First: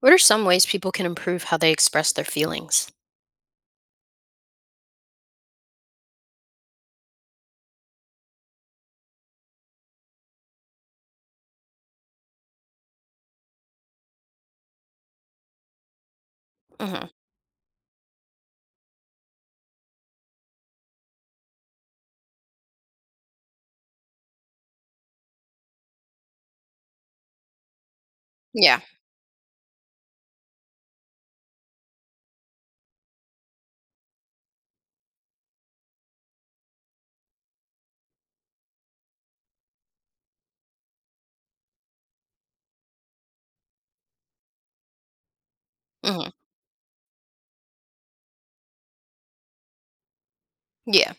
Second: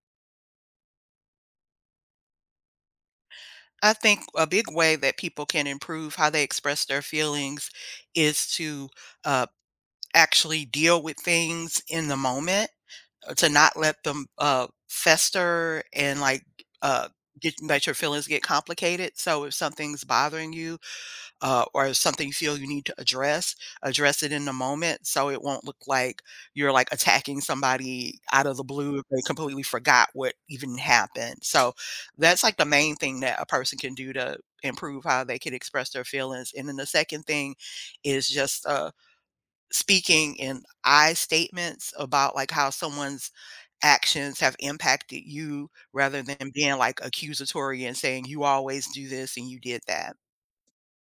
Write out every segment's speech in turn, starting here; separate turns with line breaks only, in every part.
What are some ways people can improve how they express their feelings?
I think a big way that people can improve how they express their feelings is to uh, actually deal with things in the moment, to not let them fester and like uh,
Mhm.
let your feelings get complicated. So if something's bothering you, or something you feel you need to address, address it in the moment so it won't look like you're like attacking somebody out of the
Yeah.
blue if they completely forgot what even happened. So that's like the main thing that a person can do to improve how they can express their feelings. And then the second thing is just speaking in I statements about like how someone's actions have impacted you rather
Mhm.
than being like accusatory and saying you always do this and you did that.
Yeah.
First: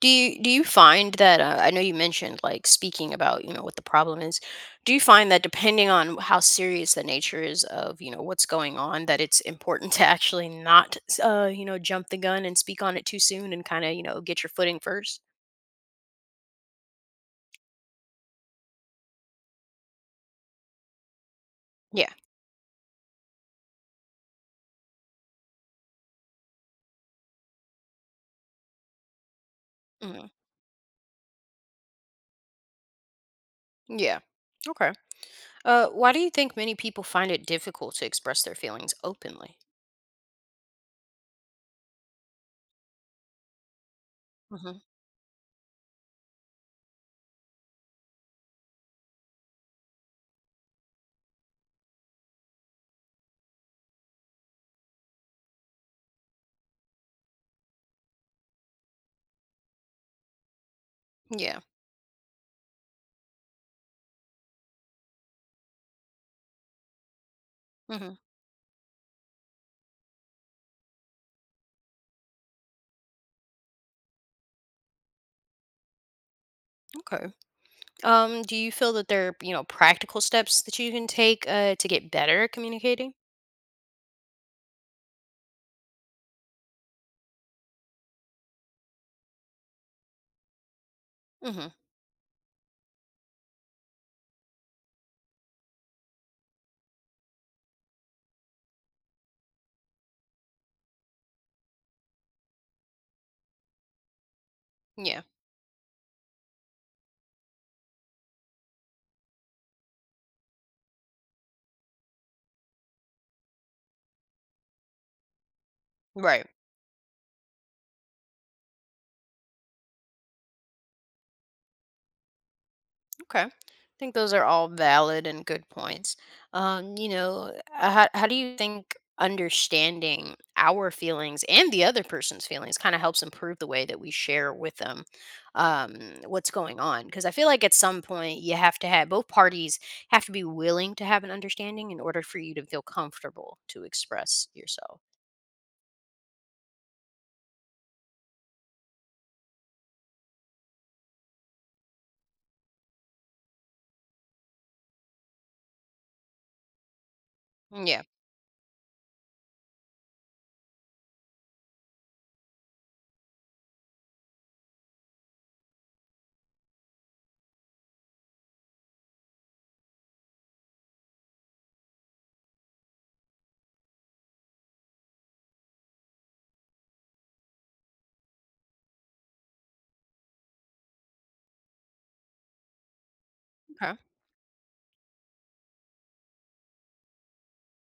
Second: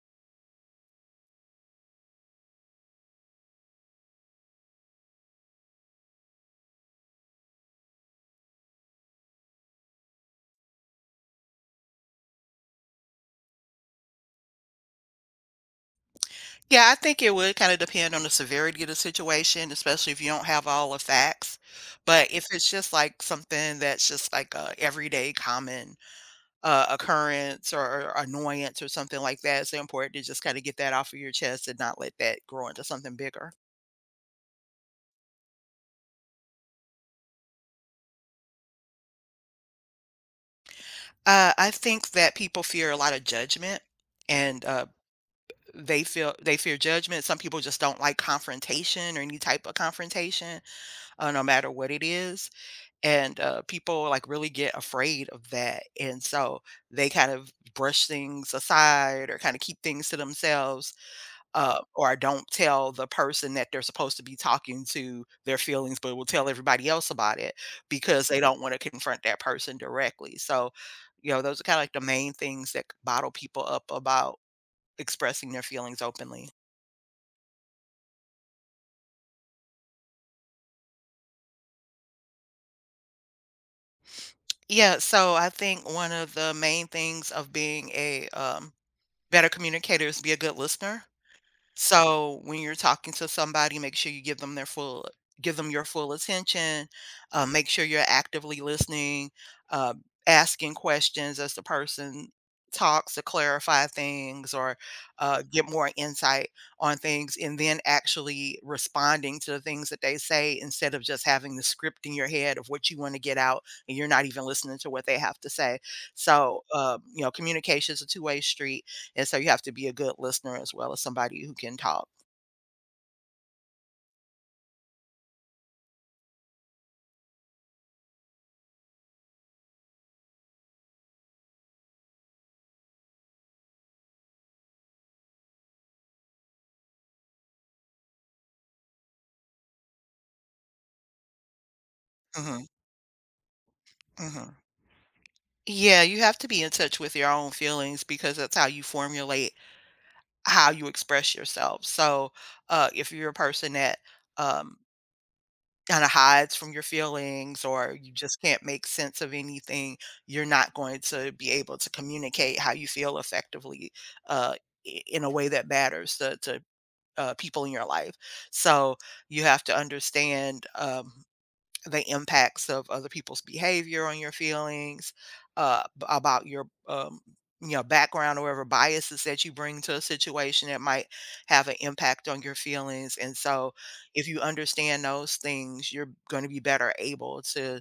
Do you find that I know you mentioned like speaking about, you know, what the problem is. Do you find that depending on how serious the nature is of, you know, what's going on that it's important to actually not you know, jump the gun and speak on it too soon and kind of, you know, get your footing first?
Yeah, I think it would kinda depend on the severity of the situation, especially if you don't have all the facts.
Yeah.
But if it's just, like, something that's just, like, a everyday common, occurrence or annoyance or something like that, it's important to
Mhm.
just kinda get that off of your chest and not let that grow into something bigger.
Yeah. Okay. Why do you think many people find it difficult to express their feelings openly?
I think that people fear a lot of judgment, and,
Mhm.
uh, they fear judgment. Some people just don't like confrontation or any type of confrontation, no matter what it is. And people like really get afraid of that, and so they kind of brush things aside or kind of keep things to themselves,
Yeah.
or don't tell the person that they're supposed to be talking to their feelings, but will tell everybody else about it
Mhm.
because they don't want to confront that person directly. So you know, those are kind of like the main things that bottle people up about expressing their feelings openly.
Okay. Do you feel that there are, you know, practical steps that you can take to get better at communicating?
Yeah, so I think one of the main things of being a better communicator is be a good listener.
Hmm.
So when you're talking to somebody, make sure you give them your full attention. Make sure you're actively listening, uh, asking questions as the person talks to clarify things or
Yeah.
get more insight on things, and then actually responding to the things that they say instead of just having the script in your head of what you want to get out, and you're not even listening to what they have to say.
Right.
So you know, communication is a two-way street, and so you have to be a good listener as well as somebody who can talk.
Okay. I think those are all valid and good points. Um, you know, how do you think understanding our feelings and the other person's feelings kind of helps improve the way that we share with them um, what's going on? Because I feel like at some point you have to be willing to have an understanding in order for you to
Mhm,
feel comfortable to express
mhm.
yourself.
Yeah, you have to be in touch with your own feelings because that's how you formulate how you express yourself. So, if you're a person that um, kinda hides from your feelings or
Yeah.
you just can't make sense of anything, you're not going to be able to communicate how you feel effectively, uh, in a way that matters to people in your life. So you have to understand the impacts of other people's behavior on your feelings, about your you know, background or whatever biases that you bring to a situation that might have an impact on your feelings. And so, if you understand those things, you're going to be better able to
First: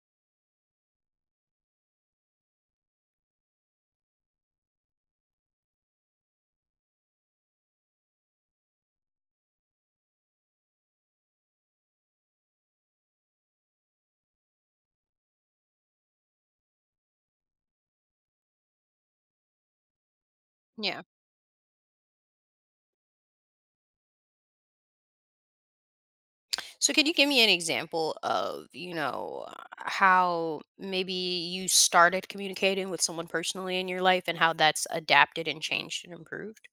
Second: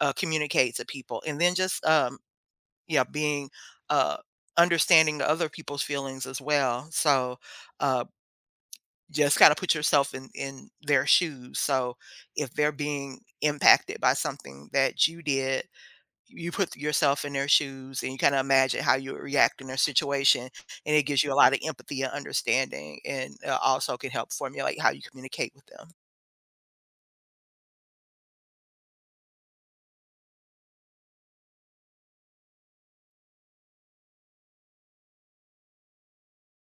communicate to people. And then just yeah, being uh, understanding the other people's feelings as well. So. Uh, just gotta put yourself in their shoes, so if they're being impacted by something that you did, you put yourself in their shoes and you kinda imagine how you would react in their situation, and
Yeah.
it gives you a lot of empathy and understanding, and, also can help formulate how you communicate with them.
So could you give me an example of, you know, how maybe you started communicating with someone personally in your life and how that's adapted and changed and improved?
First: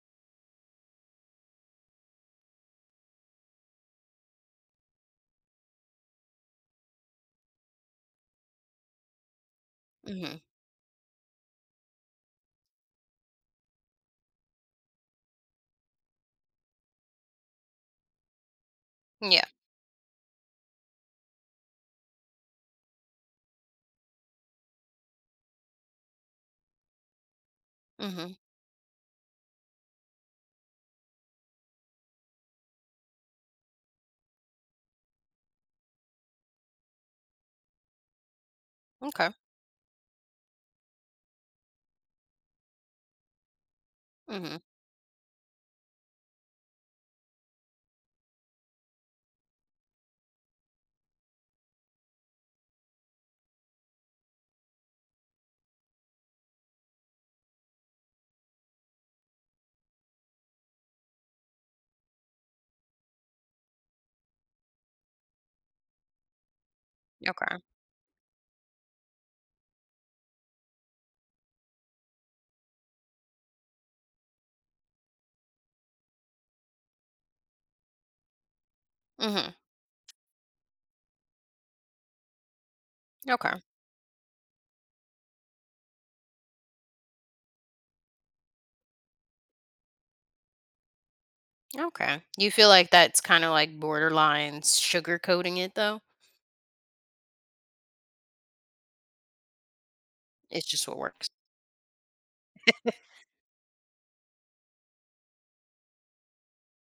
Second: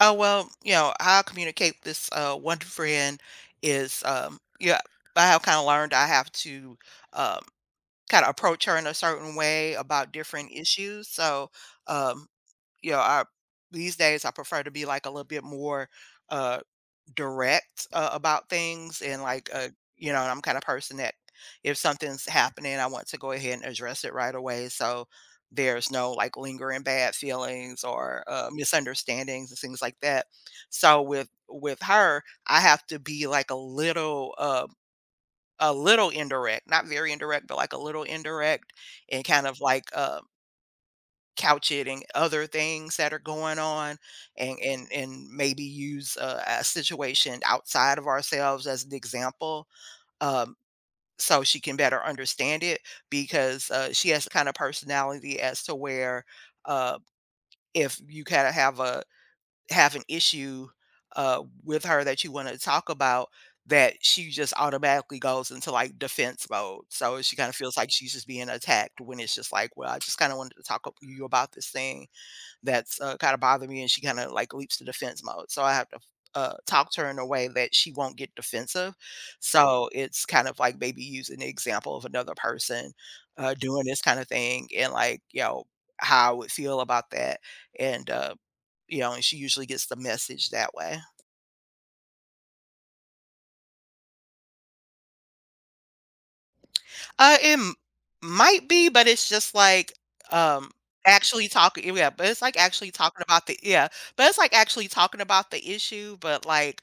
Oh, well, you know, how I communicate with this, one friend is, yeah, I have kinda learned I have to, um, kinda approach her in a certain way about
Mhm.
different issues, so, um you know, I these days I prefer to be like a little bit more uh direct about things, and
Yeah.
like you know, I'm kind of person that if something's happening, I want to go ahead and address it right away. So there's no like lingering bad feelings or
Mhm.
misunderstandings and things like that. So with her, I have to be like a little indirect, not very indirect, but like a little indirect, and
Okay.
kind of like couch it and other things that are going on, and
Mhm.
and and maybe use a situation outside of ourselves as an example, um so she can better understand it, because she has the kind of personality as to where, uh, if you kind of have an issue with her that you want to talk about, that she just automatically goes into like defense mode, so she kind of
Okay.
feels like she's just being attacked, when it's just like, well, I just kind of wanted to talk to you about this thing that's, kinda bother me, and she kinda, like, leaps to defense mode. So I have to, talk to her in a way that she won't get defensive,
Mhm.
so it's kind of, like, maybe using the example of another person,
Okay.
doing this kinda thing and, like, you know, how I would feel about that, and, you know, and she usually gets the message that way.
Okay. You feel like that's kind of like borderline sugarcoating it though?
It m might be, but it's just, like,
It's
um,
just what works.
actually talking yeah, but it's, like, actually talking about the yeah, but it's, like, actually talking about the issue, but, like,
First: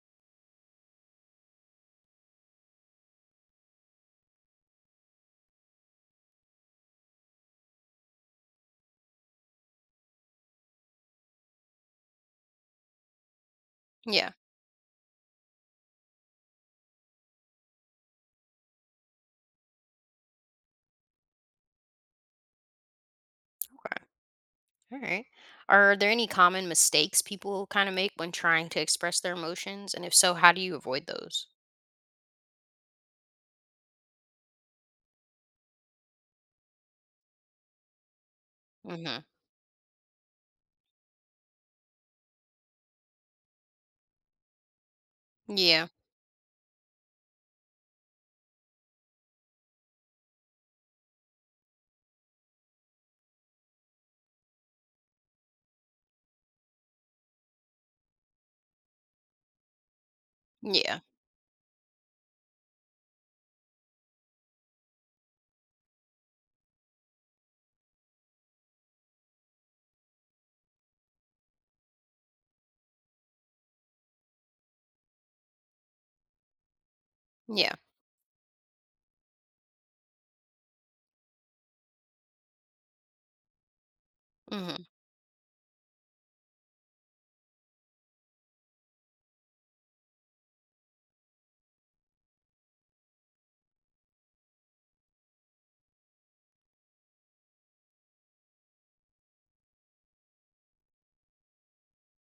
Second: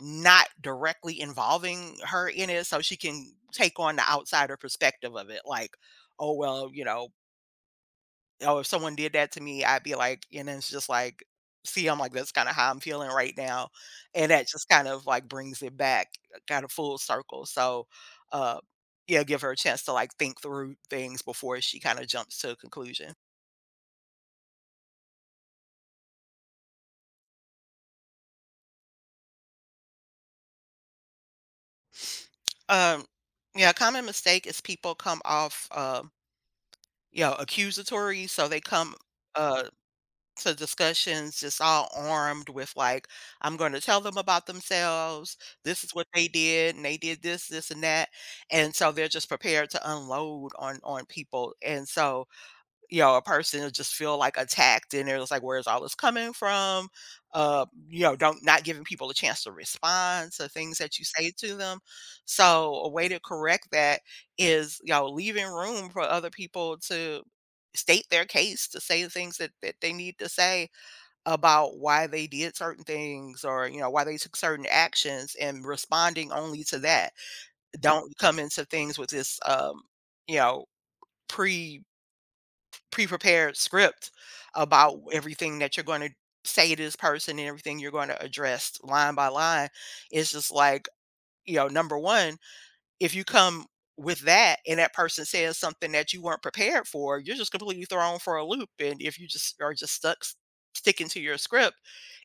not directly involving her in it so she can take on the outsider perspective of it, like, oh, well, you know, oh, if someone did that to me, I'd be like, and then it's just like, see, I'm like, that's kind of how I'm feeling right now.
Yeah.
And that just kind of like brings it back, kind of full circle. So uh yeah, give her a chance to like think through things before she kind of jumps to a conclusion.
Okay. All right. Are there any common mistakes people kind of make when trying to express their emotions? And if so, how do you avoid those?
um yeah, a common mistake is people come off you know, accusatory, so they come
Mhm.
uh to discussions just all armed with like, I'm going to tell them about themselves, this
Yeah.
is what they did, and they did this and that, and so they're just prepared to unload on people. And so you know, a person will just feel like attacked and they're just like, where's all this coming from? You know, don't not giving people a chance to respond to things that
Yeah.
you say to them. So a way to correct that is, you know, leaving room for other people to state their case, to say the things that they need to say about why they did certain things, or, you know, why they took certain actions, and responding only to that.
Yeah.
Don't come into things with this you know, pre pre-prepared script
Mhm.
about everything that you're going to say to this person and everything you're going to address line by line. It's just like, you know, number one, if you come with that and that person says something that you weren't prepared for, you're just completely thrown for a loop. And if you just are just sticking to your script,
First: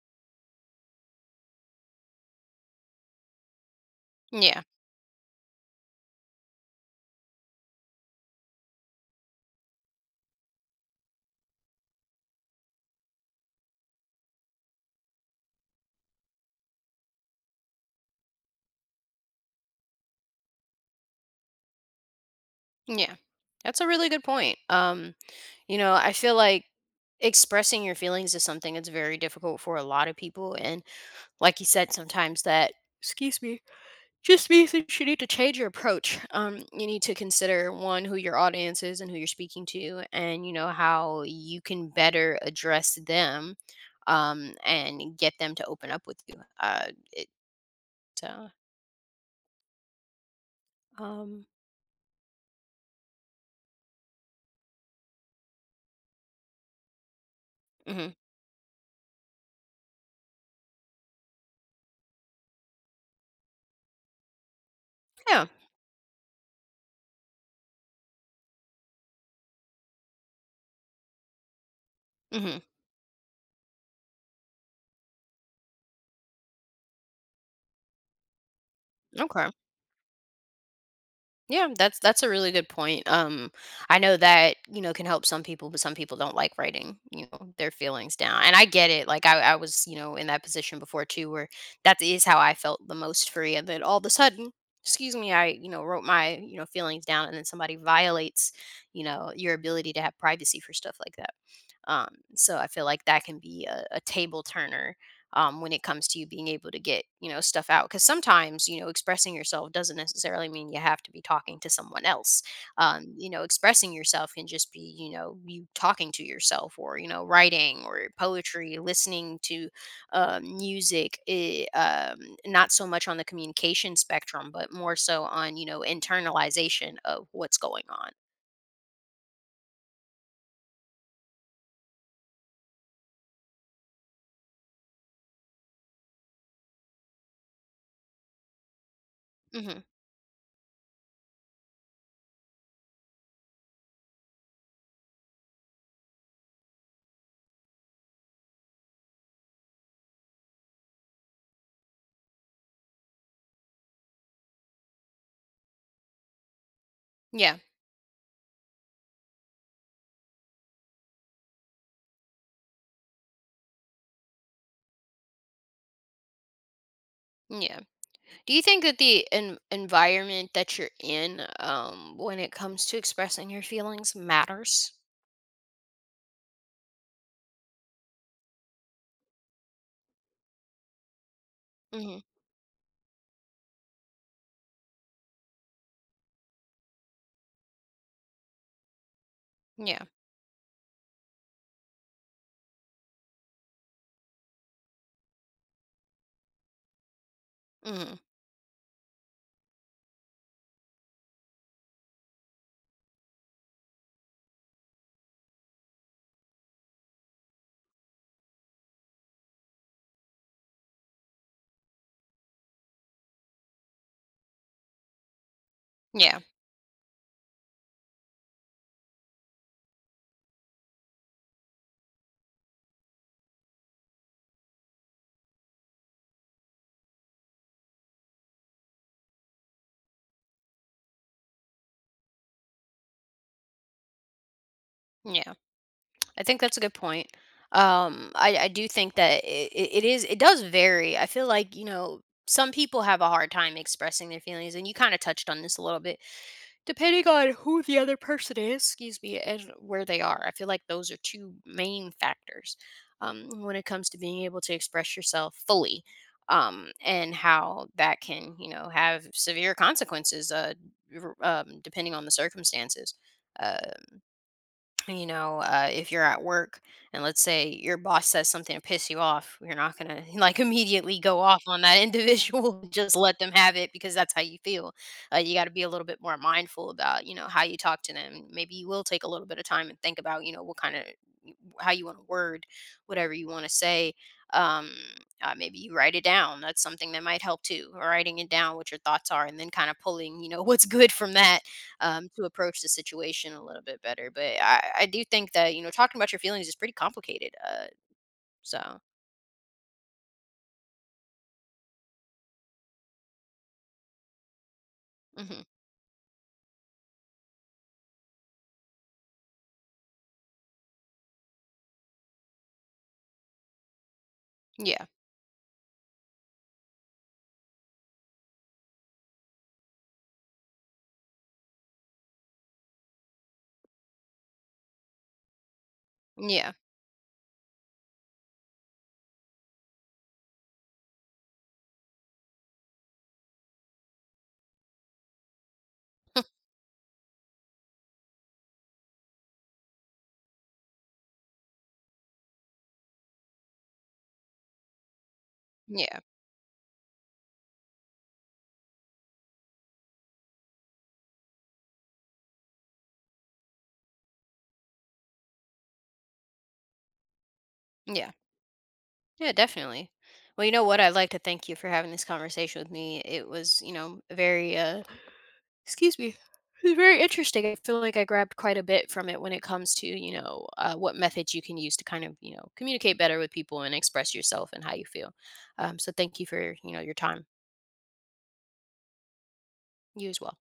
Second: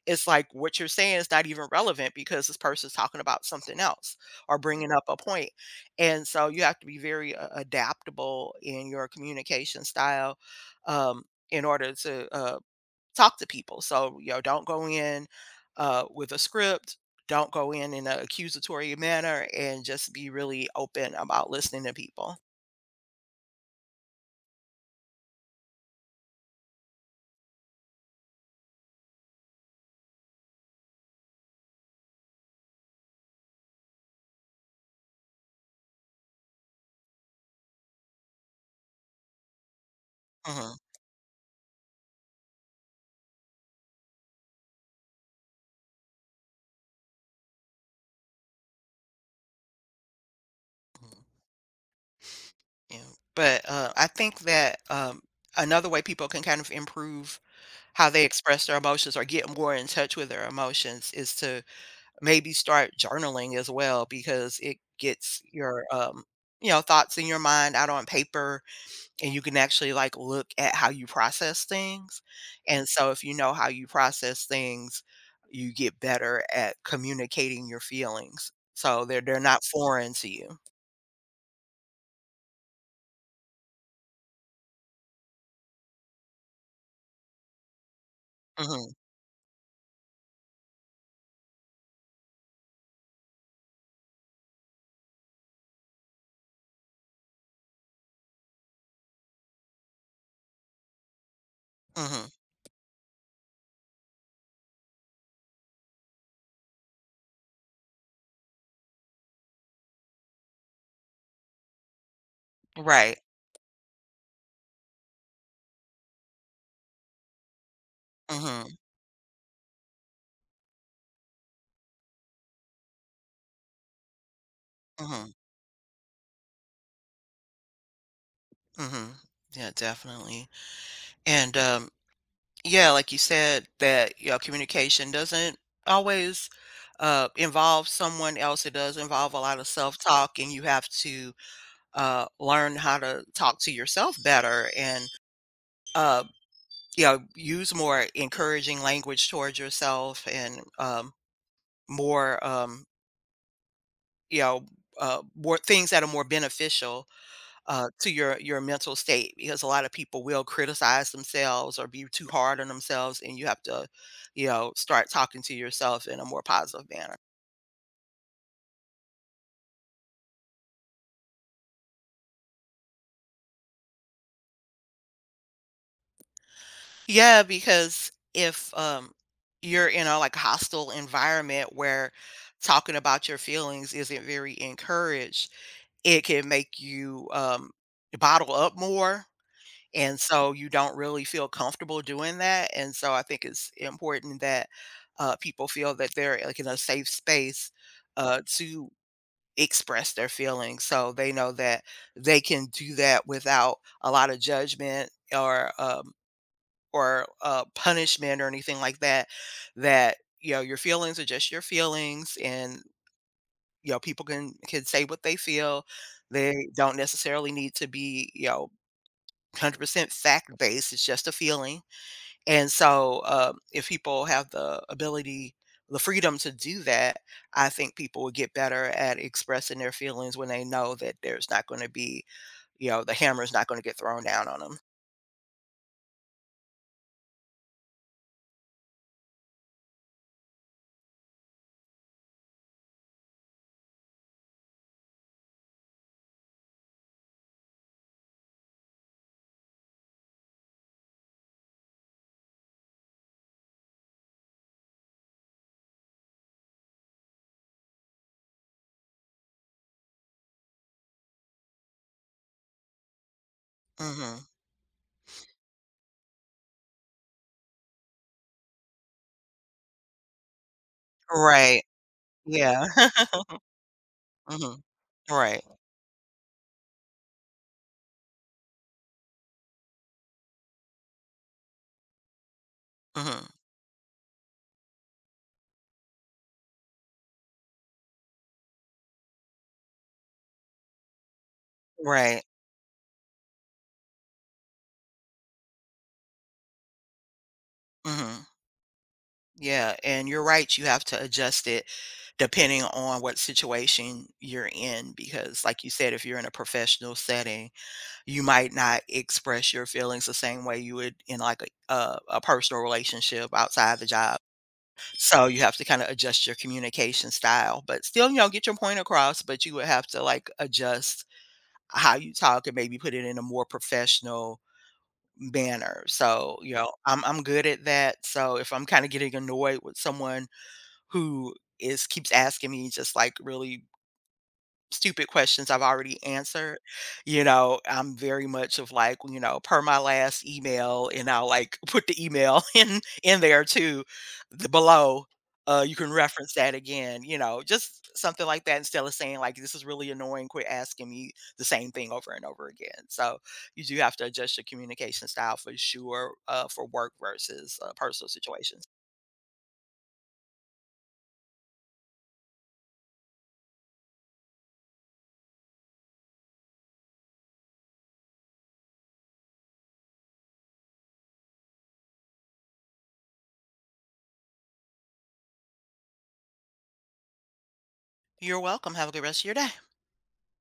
it's like what you're saying is not even relevant because this person's talking about something else or
Yeah.
bringing up a point. And so you have to be very adaptable in your communication style, um, in order to talk to people. So, you know, don't go in with a script, don't go in an accusatory manner, and just be really open about listening to people.
Yeah. That's a really good point. You know, I feel like expressing your feelings is something that's very difficult for a lot of people, and like you said, sometimes that, excuse me, just means that you need to change your approach. You need to consider one who your audience is and who you're speaking to, and you know
Mhm,
how you can better address them, um, and get them to open up with you. Uh it uh,
mhm,
um
yeah, but I think that, another way people can kind of improve how
mhm.
they express their emotions or get more in touch with their emotions is to maybe start journaling as well, because it gets
Yeah.
your, you know, thoughts in your mind out on paper, and you can actually like look at how you process things.
Mhm.
And so if you know how you process things, you get better at communicating your feelings. So they're
Okay.
not foreign to you.
Yeah, that's a really good point. I know that, you know, can help some people, but some people don't like writing, you know, their feelings down. And I get
Mhm.
it. Like I was, you know, in that position before too, where that is how I felt the most free. And then all of a sudden, excuse me, I, you know, wrote my, you know, feelings down, and then somebody violates, you know, your ability to have privacy for stuff like that. Um,
Mhm.
so I feel like that can be a table turner, when it comes to you being able to get, you know, stuff out. Because sometimes, you know, expressing yourself doesn't necessarily mean you have to be talking to someone else.
Right.
You know, expressing yourself can just be, you know, you talking to yourself, or, you know, writing or
Mhm.
poetry, listening to, music. Not so much on the communication spectrum, but more so
Mhm.
on, you know, internalization of what's going on.
Mhm. Yeah, definitely. And Yeah, like you said, that you know communication doesn't always involve someone else. It does involve a lot of
Hmm.
self-talk, and you have to learn how to talk to yourself better, and uh, you know, use more encouraging language towards yourself, and more, um, you know, more things that are more beneficial
Yeah.
to your mental state, because a lot of people will criticize themselves or be too hard on themselves, and you have to, you know, start talking to yourself in a more positive manner.
Yeah. Do you think that the environment that you're in, when it comes to expressing your feelings, matters?
Yeah, because if you're in a like hostile environment where
Hmm.
talking about your feelings isn't very encouraged, it can make you bottle up more.
Yeah.
And so you don't really feel comfortable doing that. And so I think it's important that people feel that they're like in a safe space
Hmm.
to express their feelings, so they know that they can do that without a lot of judgment, or um or punishment or anything like that, that you know your feelings are just your feelings, and you know people can say what they feel.
Yeah.
They don't necessarily need to be, you know, 100% fact based. It's just a feeling. And so if people have the ability, the freedom to do that, I think people will get better at expressing their feelings when they know that there's not going to be, you know, the hammer's not going to get thrown down on them.
Yeah. I think that's a good point. I do think that it does vary. I feel like, you know, some people have a hard time expressing their feelings, and you kind of touched on this a little bit, depending on who the other person is, excuse me, and where they are. I feel like those are two main factors, when it comes to being able to express yourself fully, and how that can, you know, have severe consequences, depending on the circumstances. Uh,
Hmm,
you know, if you're at work and let's say your boss says something to piss you off, you're not going to like immediately go off on
right,
that individual.
yeah,
Just let them have it because that's how you
hmm,
feel. You
right.
got to be a little bit more mindful about, you know, how you talk to them. Maybe you will take a little bit of time and think about, you know, what kind of how you want to word whatever
Mhm.
you want to say. Um, Maybe you write it down. That's something that might help too. Writing it down, what your thoughts are, and then kind of pulling, you know, what's good from that,
Right.
to approach the situation a little bit better. But I do think that, you know, talking about your feelings is pretty complicated.
Mhm.
So
Yeah, and you're right, you have to adjust it depending on what situation you're in,
hmm
because like you said, if you're in a professional setting, you might not express your feelings the same way you would in like a personal relationship outside the job.
yeah,
So you have to kind of adjust your communication style, but still, you know, get your point across, but you would have to like adjust how you talk and maybe put it in a more professional manner. So,
yeah,
you know, I'm good at that. So if I'm kind of getting annoyed with someone who is keeps asking me just like really stupid questions I've already answered. You know, I'm very much of like, you know, per my last email, and I'll like put the email in there too, the below. You can
yeah,
reference that again, you know, just something like that, instead of saying like this is really annoying, quit asking me the same thing over and over again. So you do have to adjust your communication style for sure, for work versus personal
yeah,
situations.
yeah, definitely. Well, you know what? I'd like to thank you for having this conversation with me. It was, you know, very excuse me. It was very interesting. I feel like I grabbed quite a bit from it when it comes to, you know, what methods you can use to kind of, you know, communicate better with people and express yourself and how you feel. So thank you for, you know, your time.
You're welcome. Have a good rest of your day.
You as well.